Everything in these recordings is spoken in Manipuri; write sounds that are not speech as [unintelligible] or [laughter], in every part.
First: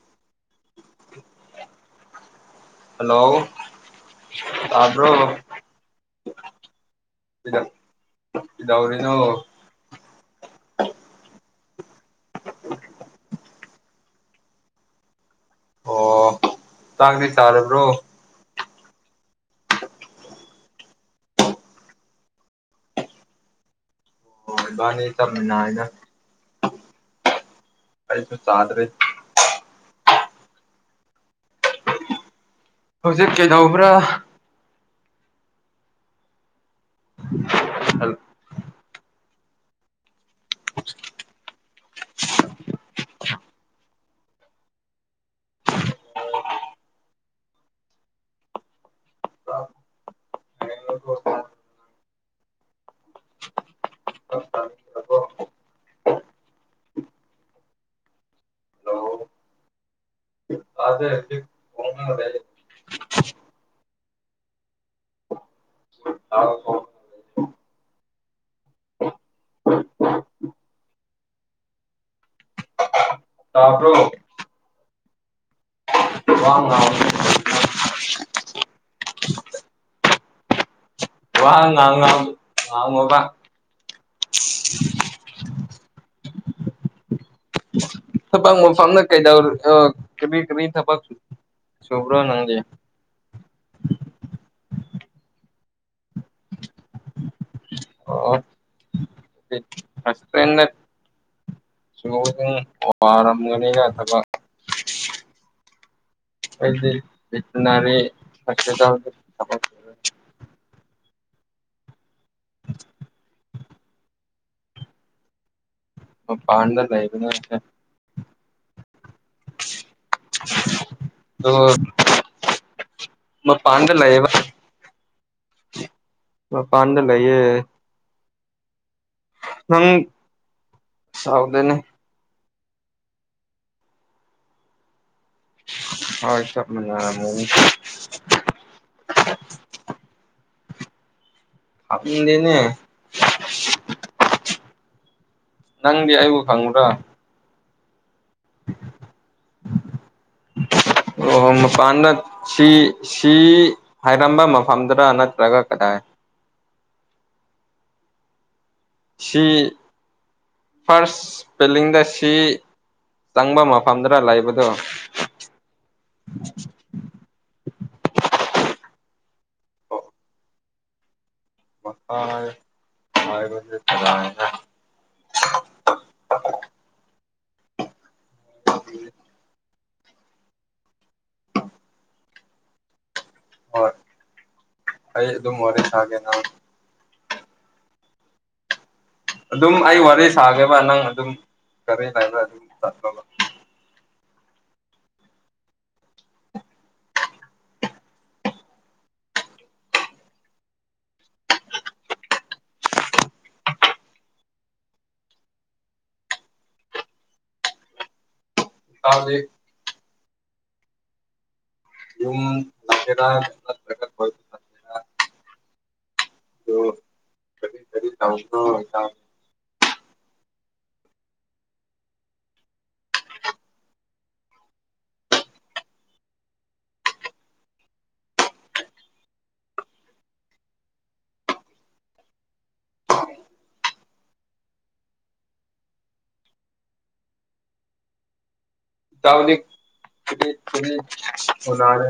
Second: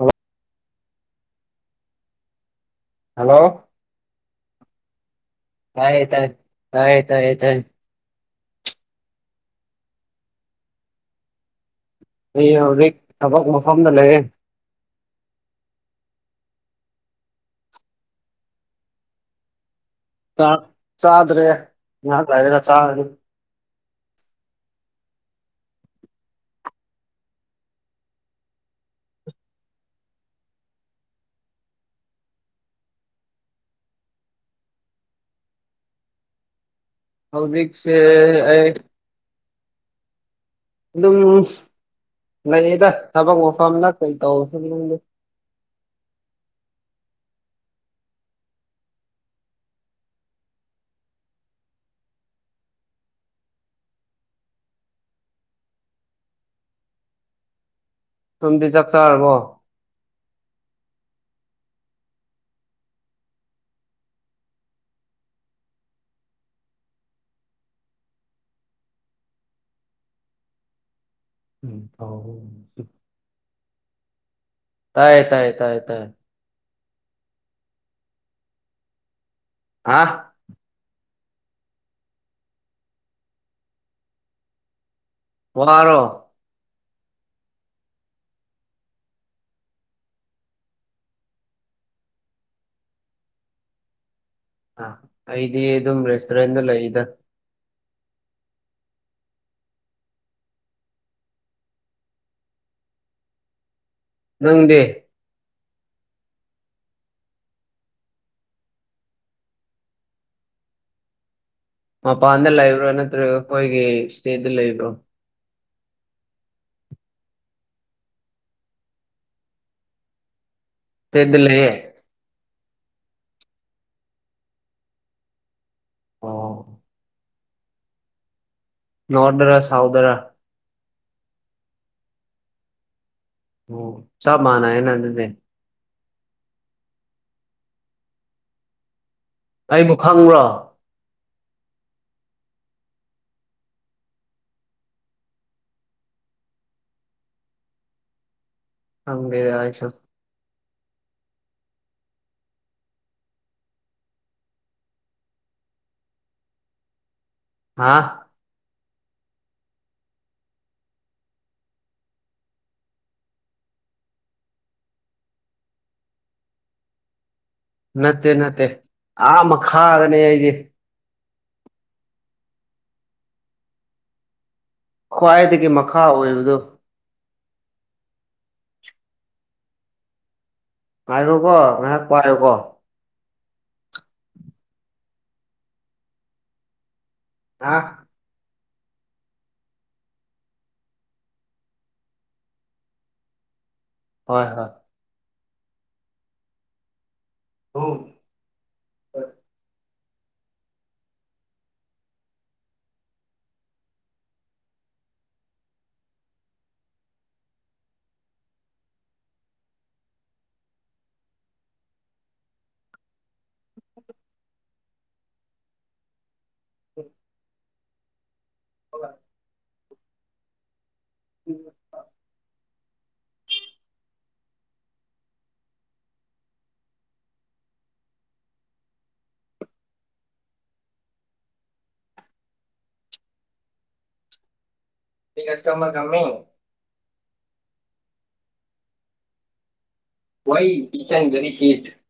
ꯑ ꯍꯜꯂꯣ ꯇꯕꯔꯣ ꯇꯥꯏ ꯇꯥꯏ ꯇꯥꯏ ꯇꯥꯏ ꯇꯥꯏ ꯏꯥꯎꯔꯤꯅꯣ ꯑꯩ ꯍꯧꯖꯤꯛ ꯊꯕꯛ ꯃꯐꯝꯗ ꯂꯩꯌꯦ ꯇꯥꯥꯛꯗ ꯆꯔꯦꯕ꯭ꯔꯣ ꯆꯥꯗ꯭ꯔꯦ ꯉꯥꯏꯍꯥꯛ ꯍꯥꯏꯥꯏꯔꯒ ꯆꯥꯒꯅꯤ ꯃꯕꯥꯅꯤꯃꯦꯅꯅ ꯑꯩꯥꯏꯁꯨ ꯆꯥꯗ꯭ꯔꯦ ꯍꯧꯖꯤꯛ ꯀꯩꯗꯧꯕ꯭ꯔꯥ ꯍꯧꯥꯎꯕꯤꯛꯁꯦ ꯑꯩ ꯑꯗꯨꯝ ꯂꯩꯌꯦꯗ ꯊꯕꯛ ꯃꯐꯝꯗ ꯀꯩ ꯇꯧꯁꯗ ꯇꯝꯗꯤ ꯆꯥꯛ ꯆꯥꯔꯕꯣ ꯑꯗꯦ ꯃꯤ ꯍ ꯇꯄ꯭ꯔꯣ ꯇꯥꯏ ꯇꯥꯏ ꯇꯥꯏ ꯇꯥꯏ ꯋꯥ ꯉ ꯍꯥ ꯋꯥ ꯉ ꯉꯥꯡ ꯑꯉꯣꯕ ꯋꯥꯔ ꯊꯄꯥ ꯐꯝꯅ ꯀꯩꯗ ꯀ ꯀ ꯊꯄꯁꯨ ꯁꯕ꯭ꯔꯣ ꯅꯪꯦ ꯑ ꯑꯩꯗꯤ ꯑꯗꯨꯝ ꯔꯦꯁꯇꯨꯔꯦꯟꯗ ꯂꯩꯗ ꯑꯣ ꯐꯁ ꯇ꯭ꯔꯟꯅ ꯁ ꯑꯗꯨ ꯋꯥꯔꯝꯒꯅꯤꯒ ꯊꯕꯛ ꯅꯪꯗꯤ ꯑꯩꯗꯤ ꯦꯠꯅꯔꯤ ꯂ ꯃꯄꯥꯟꯗ ꯂꯩꯕ꯭ꯔꯣ ꯅꯠꯇ꯭ꯔꯒ ꯑꯩꯈꯣꯏꯒꯤ ꯏꯁꯇꯦꯠꯇ ꯂꯩꯕ꯭ꯔꯣꯥ ꯑꯣ ꯄꯥꯟꯗꯔ ꯂꯩꯕꯦ ꯏꯁꯇꯦꯠꯇ ꯑꯣ ꯂꯩꯌꯦ ꯃ ꯄꯥꯟꯗꯂꯑꯕ ꯑꯣ ꯃ ꯄꯥꯟꯗ ꯂꯩ ꯑ ꯅꯣꯔꯠꯔ ꯅꯪ ꯁꯥꯎꯠꯔ ꯁꯥꯎꯗꯅꯦ ꯑꯣ ꯆ ꯃꯥꯅ ꯅ ꯑꯗꯨꯅꯦ ꯍꯣꯏ ꯆ ꯃ ꯑꯩꯕꯨ ꯈꯪꯕ꯭ꯔꯣ ꯑ ꯂꯩꯅꯦ ꯅꯪꯗꯤ ꯑꯩꯕꯨ ꯈꯪꯉꯨꯗꯣ ꯍꯦ ꯌꯥ ꯍꯥꯏꯁꯨ ꯑꯣꯍꯣ ꯃꯄꯥꯟꯗ ꯁꯤ ꯁꯤ ꯍꯥꯏꯔꯝꯕ ꯃꯐꯝꯗꯥꯔ ꯅꯠꯇ꯭ꯔꯒ ꯀꯗꯥꯏ ꯍꯥ ꯁꯤ ꯐꯥꯔꯁ ꯄꯦꯂꯤꯡꯗ ꯁꯤ ꯆꯪꯕ ꯃꯐꯝꯗꯨꯔ ꯂꯩꯕꯗꯣ ꯅꯠꯇꯦ ꯅꯠꯇꯦ ꯑ ꯃꯈ ꯈꯥꯒꯅꯦ ꯑꯩꯗꯤꯦ ꯐꯦ ꯊꯔꯅ ꯈ꯭ꯋꯥꯏꯗꯒꯤ ꯃꯈꯥ ꯑꯣꯏꯕꯗꯨ ꯆ ꯄꯥꯏꯔꯣꯀꯣ ꯉꯥꯏꯍꯥꯛ ꯄꯥꯏꯔꯣꯀꯦ ꯍꯣꯏ ꯑꯩ ꯑꯗꯨꯝ ꯋꯥꯔꯤ ꯁꯥꯒꯦꯅ ꯑ ꯑꯗꯨꯝ ꯑꯩ ꯋꯥꯔꯤ ꯁꯥꯒꯦꯕ ꯅꯪ ꯑꯗꯨꯝ ꯀꯔꯤ ꯂꯩꯥꯏꯔ ꯑꯗꯨꯝ ꯆꯂꯕ ꯍꯣꯏ ꯍꯣꯏ ꯑ ꯀꯗꯤ ꯆ ꯀꯔꯤ ꯀꯔꯤ ꯊ ꯍꯕ ꯎ ꯀꯁ ꯀ ꯑꯃ ꯀꯃꯤ ꯇꯎꯅꯤ ꯎꯅꯔꯦ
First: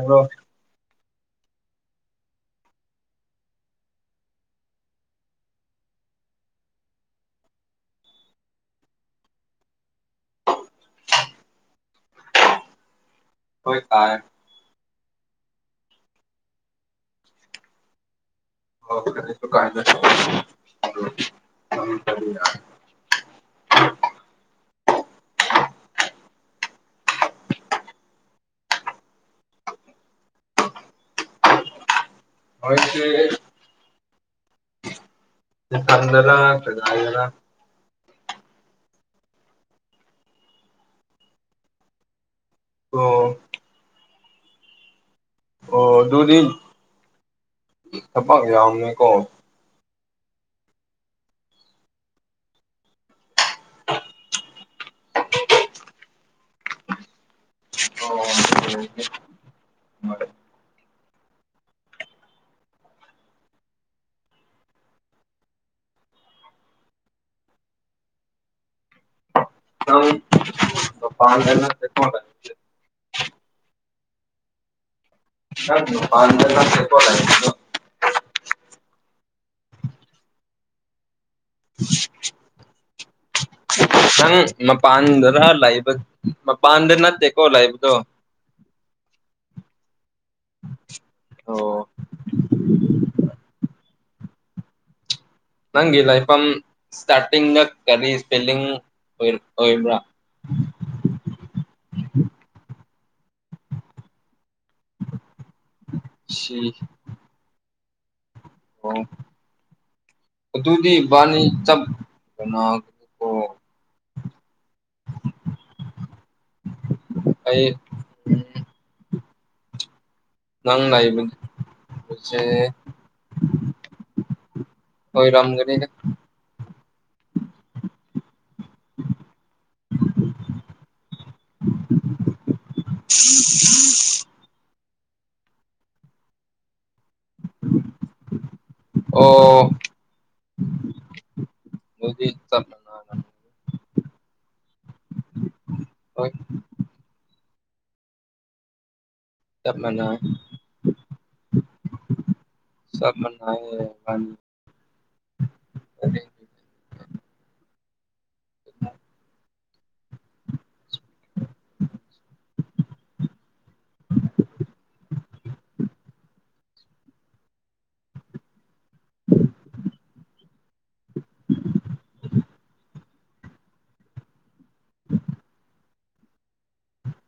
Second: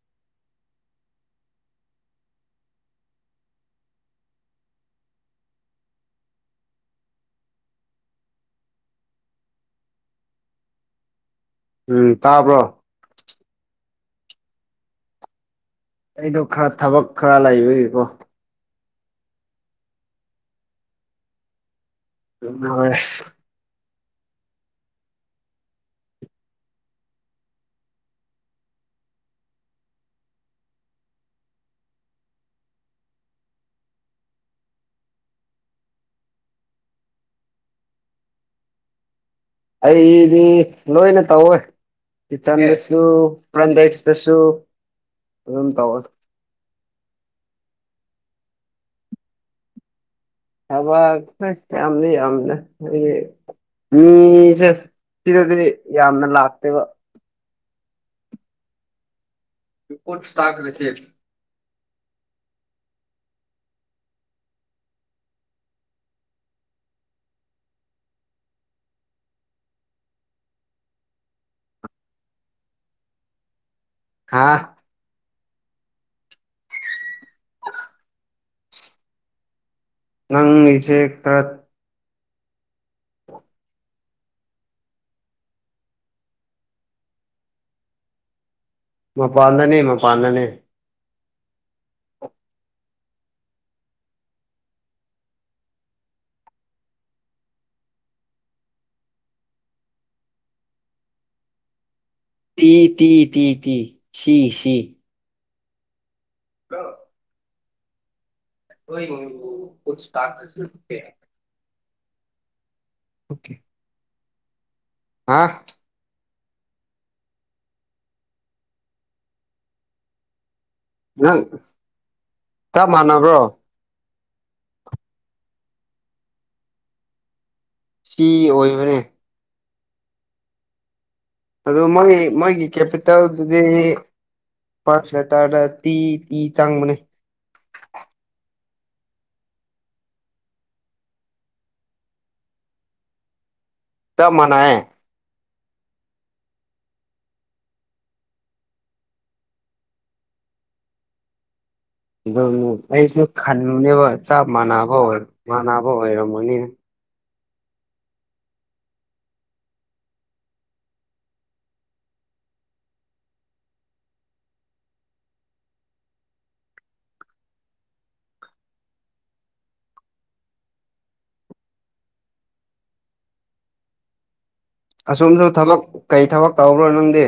ꯎꯝ ꯇꯥꯕ꯭ꯔꯣ ꯍꯣꯏ ꯇꯥꯏ ꯑꯩꯗꯣ ꯈꯔ ꯊꯕꯛ ꯈꯔ ꯂꯩꯕꯒꯤꯀꯣ ꯑꯣꯁꯨ ꯀꯥꯏꯗ ꯎ ꯍꯛꯇ ꯄꯟꯅꯔ ꯄꯉꯥꯏꯔ ꯑꯩꯗꯤ ꯂꯣꯏꯅ ꯇꯧꯋꯦ ꯀꯤꯆꯟꯗꯁꯨ ꯑꯣ ꯄ꯭ꯔꯟꯗꯦꯛꯁꯇꯁꯨ ꯑꯣ ꯑꯗꯨꯗꯤ ꯊꯄꯥꯛ ꯌꯥꯝꯅꯤꯀꯣ ꯑꯕ ꯀꯝꯅꯤ ꯌꯥꯝꯅ ꯃꯤꯁꯦ ꯁꯤꯗꯗꯤ ꯌꯥꯝꯅ ꯂꯥꯛꯇꯦꯕ ꯎꯝ ꯔꯤꯄꯣꯠ ꯁ ꯇꯥꯛ꯭ꯔꯔꯤꯁꯤ [unintelligible] ꯍꯥꯥ ꯅꯪ ꯃꯄꯟꯗ ꯅꯠꯇꯦꯕ ꯂꯩꯗꯣ [inaudible] ꯅꯪꯉꯁꯦ ꯈꯔ [inaudible] ꯅꯪ ꯃꯄꯥꯟꯗꯔ ꯂꯩꯕ ꯃꯄꯥꯟꯗ ꯅꯠꯇꯦꯀꯣ ꯂꯩꯕꯗꯣ ꯃꯄꯥꯟꯗꯅꯦ ꯃꯄꯥꯟꯗꯅꯦ꯫ ꯑꯣ ꯅꯪꯒꯤ ꯂꯥꯏꯐꯝ ꯏꯁꯇꯥꯔꯇꯤꯡꯗ ꯀꯔꯤ ꯏꯁꯄꯦꯂꯤꯡ ꯑꯣꯏꯕ꯭ꯔꯥ T T T T C ꯁꯤ ꯁꯤ ꯑꯣ [unintelligible] ꯑꯅꯤ ꯆꯞ ꯀꯩꯅꯣ ꯑꯣꯀꯦ ꯍꯥꯥ ꯑꯩ ꯎꯝ ꯅꯪ ꯅꯪ ꯂꯩꯏꯕꯁꯦ꯫ ꯆꯞ ꯃꯥꯟꯅꯕ꯭ꯔꯣ ꯑꯣꯏꯔꯝꯒꯅꯤꯗ꯫ ꯁꯤ ꯑꯣꯏꯕꯅꯦ꯫ ꯑꯗꯨ ꯃꯣꯏ ꯃꯣꯏꯒꯤ ꯀꯦꯄꯤꯇꯦꯜꯗꯨꯗꯤ ꯄꯥꯁꯇꯥꯔꯗ ꯇꯤ ꯇꯤ ꯆꯪꯕꯅꯦ꯫ ꯑꯣ ꯑꯗꯨꯗꯤ ꯆꯥꯠ ꯆꯞ ꯃꯅꯩꯌꯦ꯫ ꯍꯣꯏ ꯇꯞ ꯃꯅ ꯑꯗꯨꯕꯨ ꯑꯩꯁꯨ ꯈꯟꯕꯅꯦꯕ ꯏꯕꯥꯅꯤ ꯆꯞ ꯃꯥꯟꯅꯕ ꯑꯣꯏ ꯃꯥꯟꯅꯕ ꯑꯣꯏꯔꯝꯒꯅꯤꯅ [inaudible] [inaudible] [inaudible] [inaudible] ꯑꯁꯣꯨꯝꯁꯨ ꯊꯕꯛ ꯀꯩ ꯊꯕꯛ ꯇꯧꯕ꯭ꯔꯣ ꯅꯪꯗꯤ꯫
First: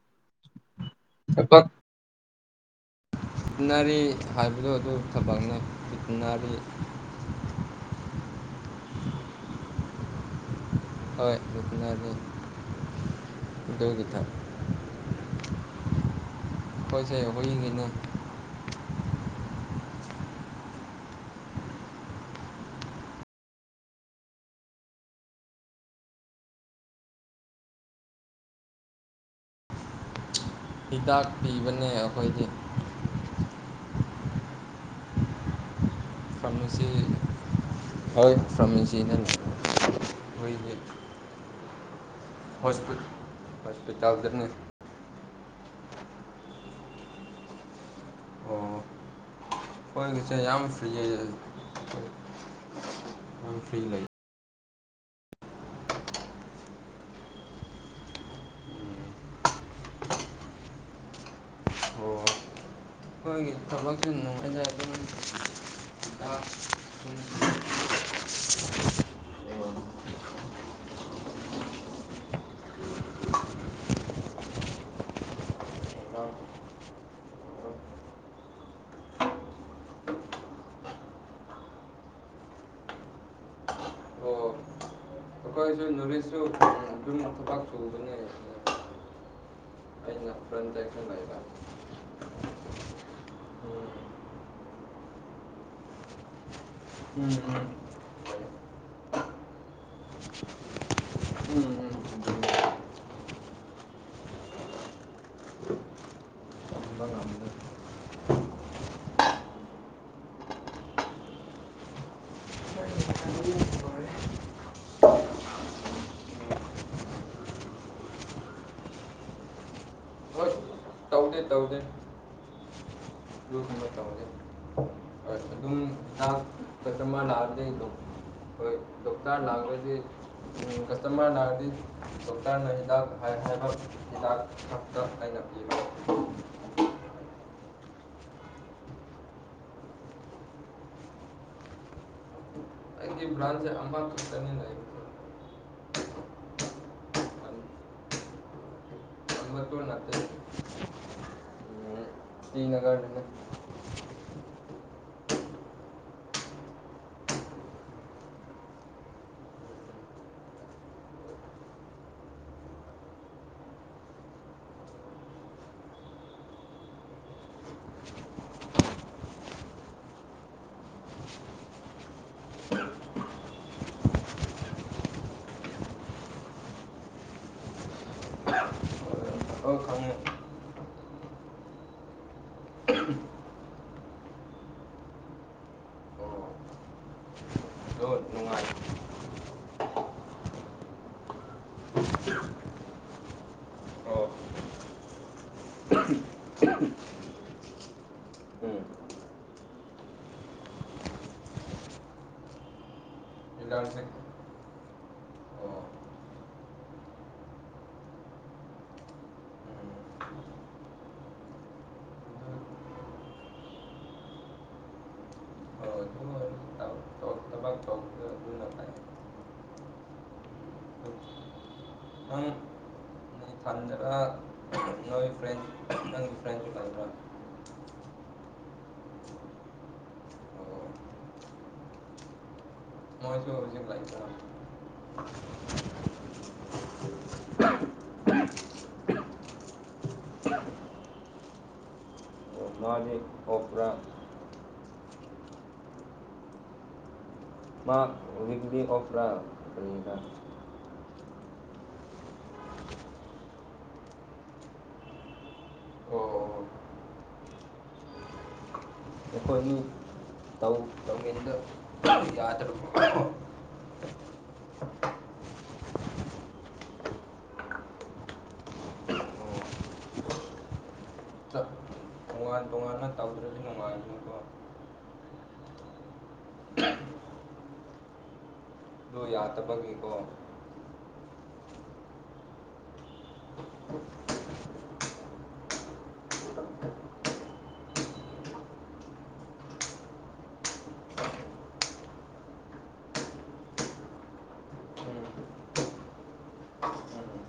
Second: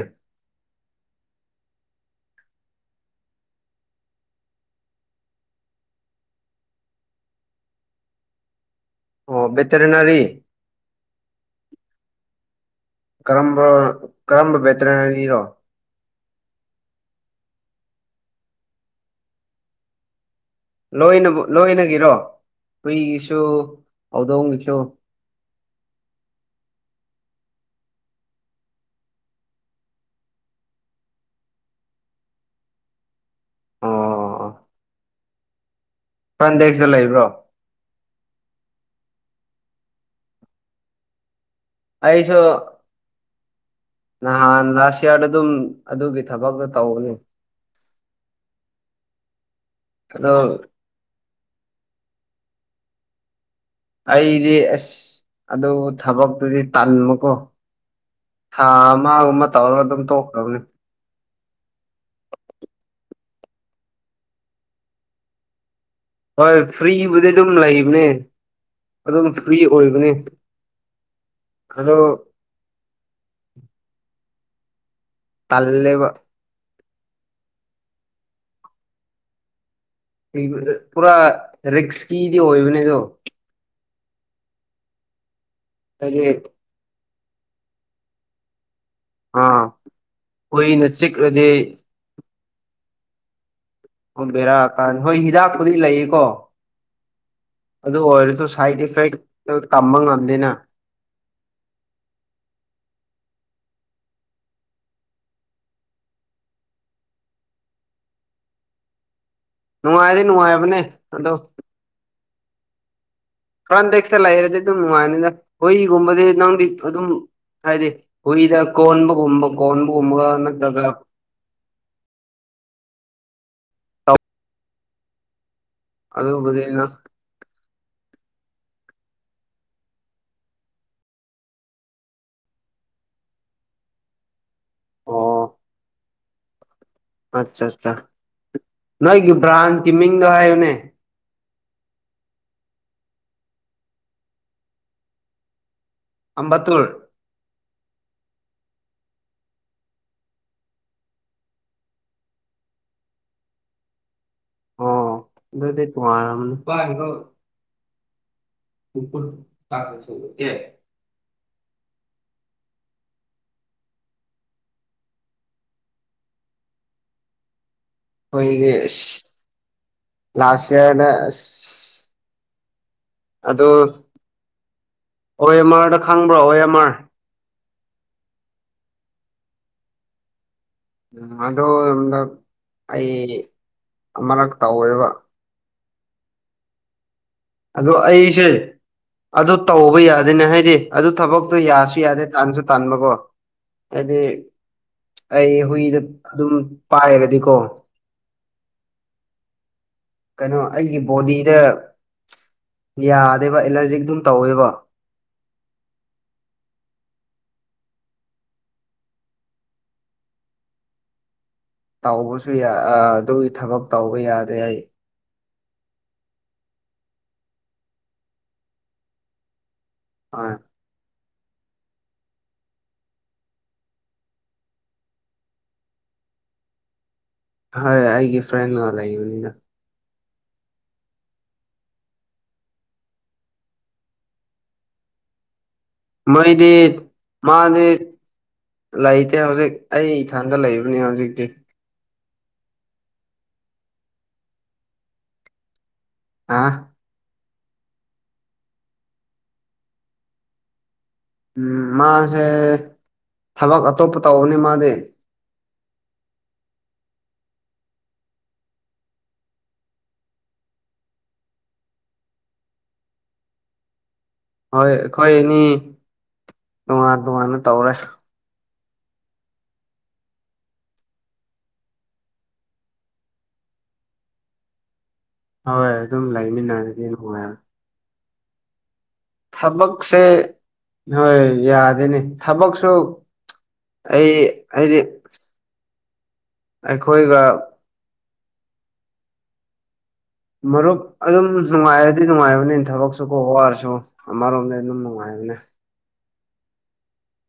ꯊꯥꯕꯛ ꯇꯤꯠꯅꯔꯤ ꯍꯥꯏꯕꯗꯣ ꯑꯗꯨ ꯊꯕꯛꯅꯦ ꯇꯤꯠꯅꯔꯤ꯫ ꯑꯣ ꯕꯦꯇꯅꯔꯤ꯫ ꯍꯣꯏ ꯏꯅꯗꯤ꯫ ꯀꯔꯝꯕ ꯀꯔꯝꯕ ꯕꯦꯇꯔꯅꯔꯤꯅꯣ꯫ ꯄꯣꯏꯁꯦ ꯑꯣꯏꯅ ꯂꯣꯏꯅ ꯂꯣꯏꯅꯒꯤꯔꯣ ꯍꯨꯏꯒꯤꯁꯨ ꯍꯧꯗꯣꯡꯒꯤꯁꯨ ꯍꯤꯗꯥꯛ ꯄꯤꯕꯅꯦ ꯑꯩꯈꯣꯏꯗꯤ ꯑꯣ ꯐꯥꯔꯃꯥꯁꯤ ꯐ꯭ꯔꯟꯗꯦꯛꯁꯇ ꯂꯩꯕ꯭ꯔꯣ ꯍꯣꯏ ꯐꯥꯔꯃꯥꯁꯤꯅ ꯑꯈꯣꯏꯗꯤ꯫ ꯑꯩꯁꯨ ꯍꯣꯁꯄꯤꯇꯥꯜꯗꯅꯦ ꯅꯍꯥꯟ ꯂ ꯀꯤꯌꯥꯔꯗ ꯑꯗꯨꯝ ꯑꯗꯨꯒꯤ ꯊꯕꯛꯇꯣ ꯇꯧꯅꯤ꯫ ꯑꯣ ꯑꯗꯣ ꯍꯣꯏꯁꯦ ꯌꯥꯝ ꯐ ꯐꯔꯤ ꯂꯩ꯫ ꯑꯩꯗꯤ ꯑꯁ ꯑꯗꯨ ꯊꯕꯛꯇꯨꯗꯤ ꯇꯟꯕꯀꯣ ꯊꯥ ꯑꯃꯒꯨꯝꯕ ꯇꯧꯔꯒ ꯑꯗꯨꯝ ꯇꯣꯛꯈ꯭ꯔꯕꯅꯤ꯫ ꯍꯣꯏꯒꯤ ꯊꯕꯛꯁꯨ ꯅꯨꯡꯉꯥꯏꯖ ꯑꯗꯨ ꯍꯣꯏ ꯐ꯭ꯔꯤꯕꯨꯗꯤ ꯑꯗꯨꯝ ꯂꯩꯕꯅꯦ꯫ ꯑꯗꯨꯝ ꯐ꯭ꯔꯤ ꯑꯣꯏꯕꯅꯤ ꯑꯗꯣ ꯇꯜꯂꯕ꯫ ꯄꯨꯔꯥ ꯔꯤꯛꯁꯀꯤꯗꯤ ꯑꯣꯏꯕꯅꯦ ꯑꯗꯣ ꯑꯣ ꯑꯩꯈꯣꯏꯁꯨ ꯍꯥꯏꯗꯤ ꯅꯨꯔꯤꯠꯁꯨ ꯑꯗꯨꯝ ꯈꯨꯇꯥꯛ ꯆꯨꯕꯅꯦ꯫ ꯍꯥꯥ ꯗꯦꯛꯇ ꯍꯨꯏꯅꯆꯛ ꯂꯩꯕ ꯔꯗꯤ ꯑꯣ ꯕꯦꯔꯥꯀꯥꯅꯤ ꯍꯣꯏ ꯍꯤꯗꯥꯛꯄꯨꯗꯤ ꯂꯩꯌꯦꯀꯣ ꯎꯝ ꯎꯝ ꯑꯗꯨ ꯑꯣꯏꯔꯁꯨ ꯁꯥꯏꯠ ꯏꯐꯦꯛꯇ ꯇꯝꯕ ꯉꯝꯗꯦꯅ ꯎꯝ ꯎꯝ ꯇꯝꯕ ꯉꯝꯗꯦ ꯅꯨꯡꯉꯥꯏꯗꯤ ꯅꯨꯡꯉꯥꯏꯕꯅꯦ ꯑꯗꯣ ꯐ꯭ꯔꯥꯟꯗꯦꯛꯁꯇ ꯂꯩꯔꯗꯤ ꯑꯗꯨꯝ ꯅꯨꯡꯉꯥꯏꯅꯤꯗ ꯍꯨꯏꯒꯨꯝꯕꯗꯤ ꯅꯪꯗꯤ ꯑꯗꯨꯝ ꯍꯥꯏꯗꯤ ꯍꯨꯏꯗ ꯀꯣꯟꯕꯒꯨꯝꯕ ꯀꯣꯟꯕꯒꯨꯝꯕ ꯍꯣꯏ ꯅꯠꯇ꯭ꯔꯒ ꯇꯧꯗꯦ ꯇꯧꯗꯦ ꯑꯗꯨꯒꯨꯝꯕꯥ ꯇꯧꯗꯦꯕꯥ ꯑꯗꯨꯝ ꯂꯛ ꯑꯗꯨꯕꯨꯗꯤ ꯅꯪ ꯀꯁꯇꯃꯔ ꯂꯥꯛꯑꯗꯤ [unintelligible] ꯗꯣꯛꯇꯥꯔ ꯂꯥꯛꯑꯂꯗꯤ ꯀꯁꯇꯥꯃꯔ ꯂꯥꯛꯔꯥꯗꯤ ꯗꯣꯛꯇꯔꯅ ꯍꯤꯗꯥꯛ ꯍꯥꯏ ꯍꯥꯏꯕꯥ ꯑꯣ ꯍꯤꯗꯥꯛ [unintelligible] ꯑꯆꯥ ꯑꯆꯥ ꯅꯣꯏꯒꯤ ꯕ꯭ꯔꯥꯟꯁꯀꯤ ꯃꯤꯡꯗꯣ ꯍꯥꯏꯕꯅꯤ [unintelligible] [unintelligible] [inaudible] ꯁ꯭ꯔꯤꯅꯒꯔ [unintelligible] ꯑꯣ ꯑꯗꯨꯗꯤ ꯇꯣꯉꯥꯜꯂꯝꯅꯤ [unintelligible] [unintelligible] ꯑꯩꯈꯣꯏꯒꯤꯗꯤ ꯑꯁ ꯂꯥꯁ ꯌꯔꯗ ꯑꯁ ꯑꯗꯨ ꯑꯣ ꯑꯦꯝ ꯑꯥꯔꯗꯨ ꯈꯪꯕ꯭ꯔꯣ ꯑꯣ ꯑꯦꯝ ꯑꯥꯔ [unintelligible] ꯑꯧ ꯈꯪꯉꯦ ꯎꯝ ꯑꯗꯣ ꯑꯩ ꯑꯃꯔꯛ ꯇꯧꯋꯦꯕ ꯑꯣ ꯑꯗꯣ ꯂꯣꯟ ꯑꯩꯁꯦ ꯅꯨꯡꯉꯥꯏ ꯑꯗꯨ ꯇꯧꯕ ꯌꯥꯗꯦꯅꯦ ꯍꯥꯏꯗꯤ ꯑꯗꯨ ꯊꯕꯛꯇꯣ ꯌꯥꯁꯨ ꯌꯥꯗꯦ ꯇꯟꯁꯨ ꯇꯟꯕꯀꯣ ꯍꯥꯏꯗꯤ ꯑꯣ ꯑꯩ ꯍꯨꯏꯗ ꯑꯗꯨꯝ ꯄꯥꯏꯔꯗꯤꯀꯣ ꯎꯝ ꯀꯩꯅꯣ ꯑꯩꯒꯤ ꯕꯣꯗꯤꯗ ꯌꯥꯗꯦꯕ ꯅꯨꯡꯗꯥꯡꯁꯦ ꯑꯦꯂꯔꯖꯤꯛ ꯑꯗꯨꯝ ꯇꯧꯋꯦꯕ ꯑꯣ ꯇꯧꯕꯁꯨ ꯌꯥ ꯑꯗꯨꯒꯤ ꯊꯕꯛ ꯇꯧꯕ ꯌꯥꯗꯦ ꯑꯩ ꯎꯝ ꯑꯗꯨ ꯍꯣꯏ ꯑꯗꯨ [unintelligible] ꯐꯩ ꯍꯣꯏ [unintelligible] [unintelligible] ꯍꯣꯏ ꯑꯩꯒꯤ ꯐ꯭ꯔꯦꯟꯒ ꯂꯩꯕꯅꯤꯅ ꯑꯣ [unintelligible] ꯃꯣꯏꯗꯤ ꯃꯥꯗꯤ ꯂꯩꯇꯦ ꯍꯧꯖꯤꯛ ꯑꯩ ꯏꯊꯟꯗ ꯂꯩꯕꯅꯤ ꯍꯧꯖꯤꯛꯇꯤ [unintelligible] ꯍꯥ [unintelligible] ꯎꯝ ꯃꯥꯁꯦ ꯊꯕꯛ ꯑꯇꯣꯞꯄ ꯇꯧꯕꯅꯤ ꯃꯥꯗꯤ ꯑꯣ [unintelligible] ꯍꯣꯏ ꯑꯩꯈꯣꯏ ꯑꯅꯤ ꯇꯣꯉꯥꯟ ꯇꯣꯉꯥꯟꯅ ꯇꯧꯔꯦ ꯆꯞ ꯇꯣꯉꯥꯟ ꯇꯣꯉꯥꯟꯅ ꯇꯧꯗ꯭ꯔꯗꯤ ꯅꯨꯡꯉꯥꯏꯒꯅꯤꯀꯣ ꯍꯣꯏ ꯑꯗꯨꯝ ꯂꯩꯃꯤꯟꯅꯔꯗꯤ ꯅꯨꯡꯉꯥꯏ ꯑꯗꯨ ꯌꯥꯗꯕꯒꯤꯀꯣ ꯊꯕꯛꯁꯦ ꯍꯣꯏ ꯌꯥꯗꯦꯅꯦ ꯊꯕꯛꯁꯨ ꯑꯩ ꯍꯥꯏꯗꯤ ꯑꯩꯈꯣꯏꯒ ꯃꯔꯨꯞ ꯑꯗꯨꯝ ꯅꯨꯡꯉꯥꯏꯔꯗꯤ ꯅꯨꯡꯉꯥꯏꯕꯅꯤ ꯊꯕꯛꯁꯨ ꯀꯣ ꯋꯥꯔꯁꯨ ꯑꯃꯔꯣꯝꯗ ꯑꯗꯨꯝ ꯎꯝ ꯅꯨꯡꯉꯥꯏꯕꯅꯤ ꯎꯝ